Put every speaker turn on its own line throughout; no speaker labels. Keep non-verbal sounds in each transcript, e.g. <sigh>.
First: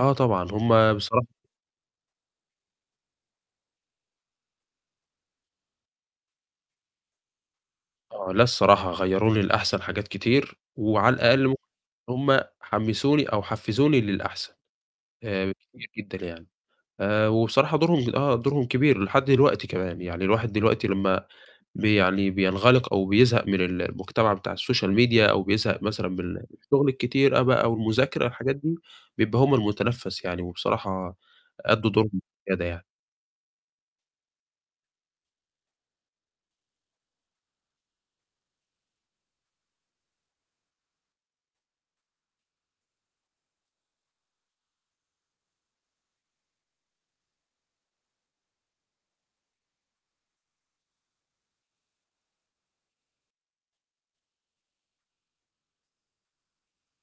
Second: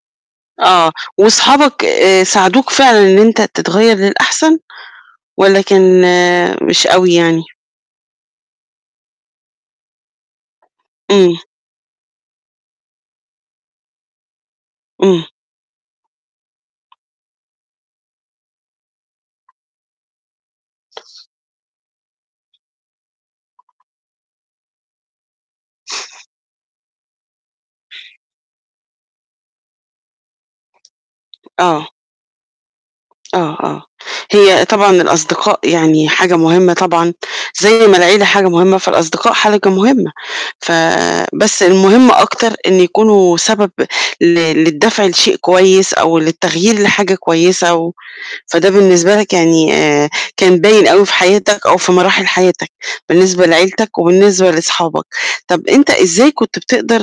آه طبعًا،
آه،
هُم بصراحة
وصحابك آآ، ساعدوك فعلًا إن أنت تتغير للأحسن، والّا كان مش أوي يعني؟
آه، لأ الصراحة، غيّروني للأحسن حاجات كتير، وعلى
امم.
الأقل م هُم حمسوني أو حفزوني للأحسن،
امم.
آآ كتير جدًا يعني، آآ وبصراحة دورهم آه، دورهم كبير لحد دلوقتي كمان، يعني الواحد دلوقتي لمّا بي يعني بينغلق أو بيزهق من ال المجتمع بتاع الSocial Media أو بيزهق مثلًا
<sniffs>
من الشُّغل الكتير أ بقى والمذاكرة والحاجات دي، بيبقى هُم المُتنفس يعني، وبصراحة أدّوا
آه.
دورهم وزيادة يعني.
آه، آه، هي طبعًا الأصدقاء يعني حاجة مُهمة طبعًا، زي ما العيلة حاجة مُهمة، فالأصدقاء حاجة مُهمة، ف بس المُهم أكتر إن يكونوا سبب ل للدفع لشيء كويس، أو للتغيير لحاجة كويسة، و فده بالنسبة لك يعني آآ، كان باين أوي في حياتك، أو في مراحل حياتك، بالنسبة لعيلتك وبالنسبة لصحابك، طب أنت إزاي كنت بتقدر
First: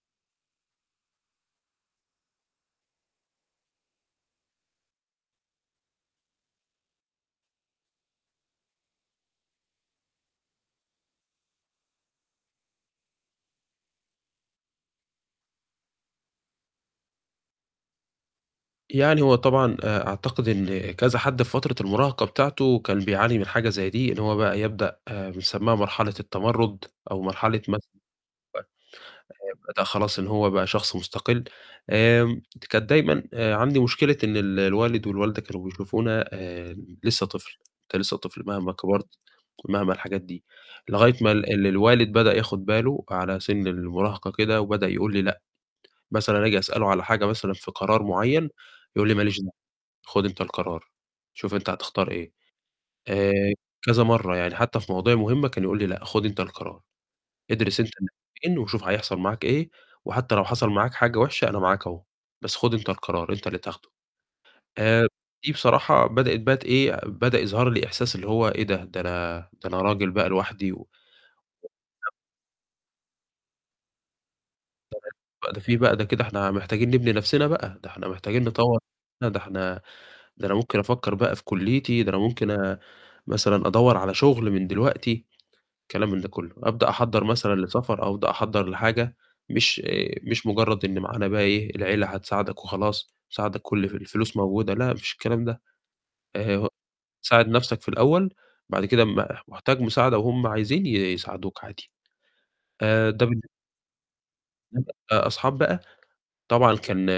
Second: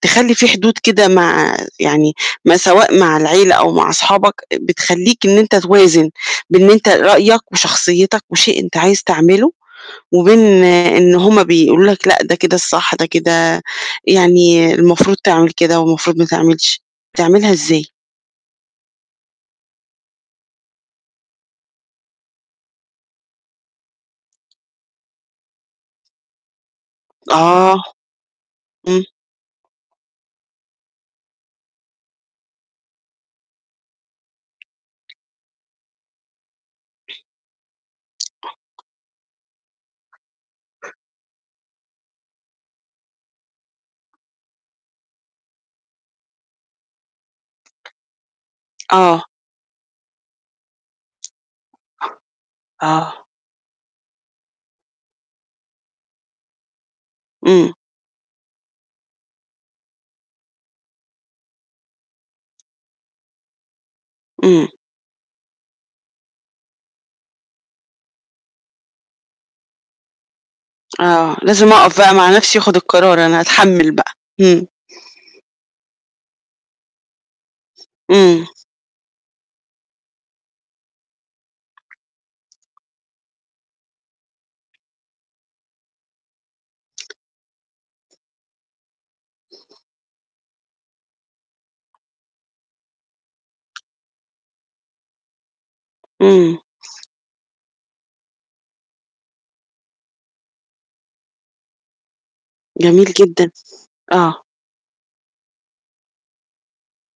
تخلّي في حدود كده مع يعني ما سواء مع العيلة أو مع صحابك بتخلّيك إن أنت توازن بين إن أنت رأيك وشخصيتك، وشيء أنت عايز تعمله، وبين إن هم بيقولوا لك لأ، ده كده الصح، ده كده يعني المفروض تعمل كده، والمفروض ما تعملش، بتعملها إزاي؟
يعني هو طبعًا آآ، أعتقد إن كذا حد في فترة المُراهقة بتاعته، كان بيعاني من حاجة زي دي، إن هو بقى يبدأ بنسميها مرحلة التمرُد، أو مرحلة مث
آه، إمم.
آآ بدأ خلاص إن هو بقى شخص مُستقل، آمم كانت دايمًا عندي مشكلة إن ال الوالد والوالدة كانوا بيشوفونا آآ لسه طفل، أنت لسه طفل، مهما كبرت ومهما الحاجات دي، لغاية ما ال ال الوالد بدأ ياخُد بالُه، على سن المُراهقة كده، وبدأ يقول لي: "لأ"، مثلًا آجي أسألُه على حاجة مثلًا في قرار مُعيّن، يقول لي: "ما
آه.
ليش دعوة، خُد أنت القرار، شوف أنت هتختار إيه"،
آه.
آآ كذا مَرّة يعني، حتّى في مواضيع مُهمة، كان يقول لي: "لأ، خُد أنت القرار،
امم.
ادرس أنت <unintelligible> وشوف هيحصل معاك إيه، وحتى لو حصل معاك حاجة وحشة أنا معاك أهو، بس خُد أنت القرار، أنت اللي تاخدُه"،
امم.
آآ دي بصراحة بدأت بقي ت إيه، بدأ يظهر لي إحساس اللي هو إيه ده، ده أنا ده أنا راجل بقى لوحدي و
آه، لازم أقف
<unintelligible>
بقى مع نَفسي، وآخُد القرار، أنا أتحمل بقى، امم.
تمام، بقى ده في بقى ده كده إحنا محتاجين نبني َنفسنا بقى، ده إحنا محتاجين
امم.
نطوَّر نَفسنا، ده إحنا ده أنا ممكن أفكر بقى في كُلِّيتي، ده أنا ممكن مثلًا أدوّر على شُغل من دلوقتي، كلام من ده كُلّه، أبدأ أحضّر مثلًا لسفر أو أبدأ أحضّر لحاجة، مش آآ مش مُجرد إن معانا بقى إيه العيلة هتساعدك وخلاص، تساعدك كُلّ في الفلوس موجودة، لأ ما فيش الكلام ده، آآ
امم.
ه ساعد نَفسك في الأول، بعد كده م محتاج مساعدة وهُم عايزين ي يساعدوك عادي،
جميل
آآ ده بالن
جدًا، آه،
<unintelligible> آآ أصحاب بقى، طبعًا كان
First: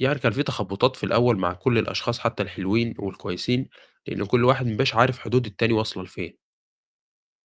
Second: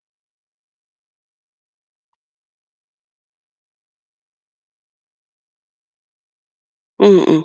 يعني كان في تخبُطات في الأول مع كُلّ الأشخاص، حتى الحلوين والكويسين، لإن كُلّ واحد ما بقاش عارف حدود التاني واصلة لفين.
امم، امم.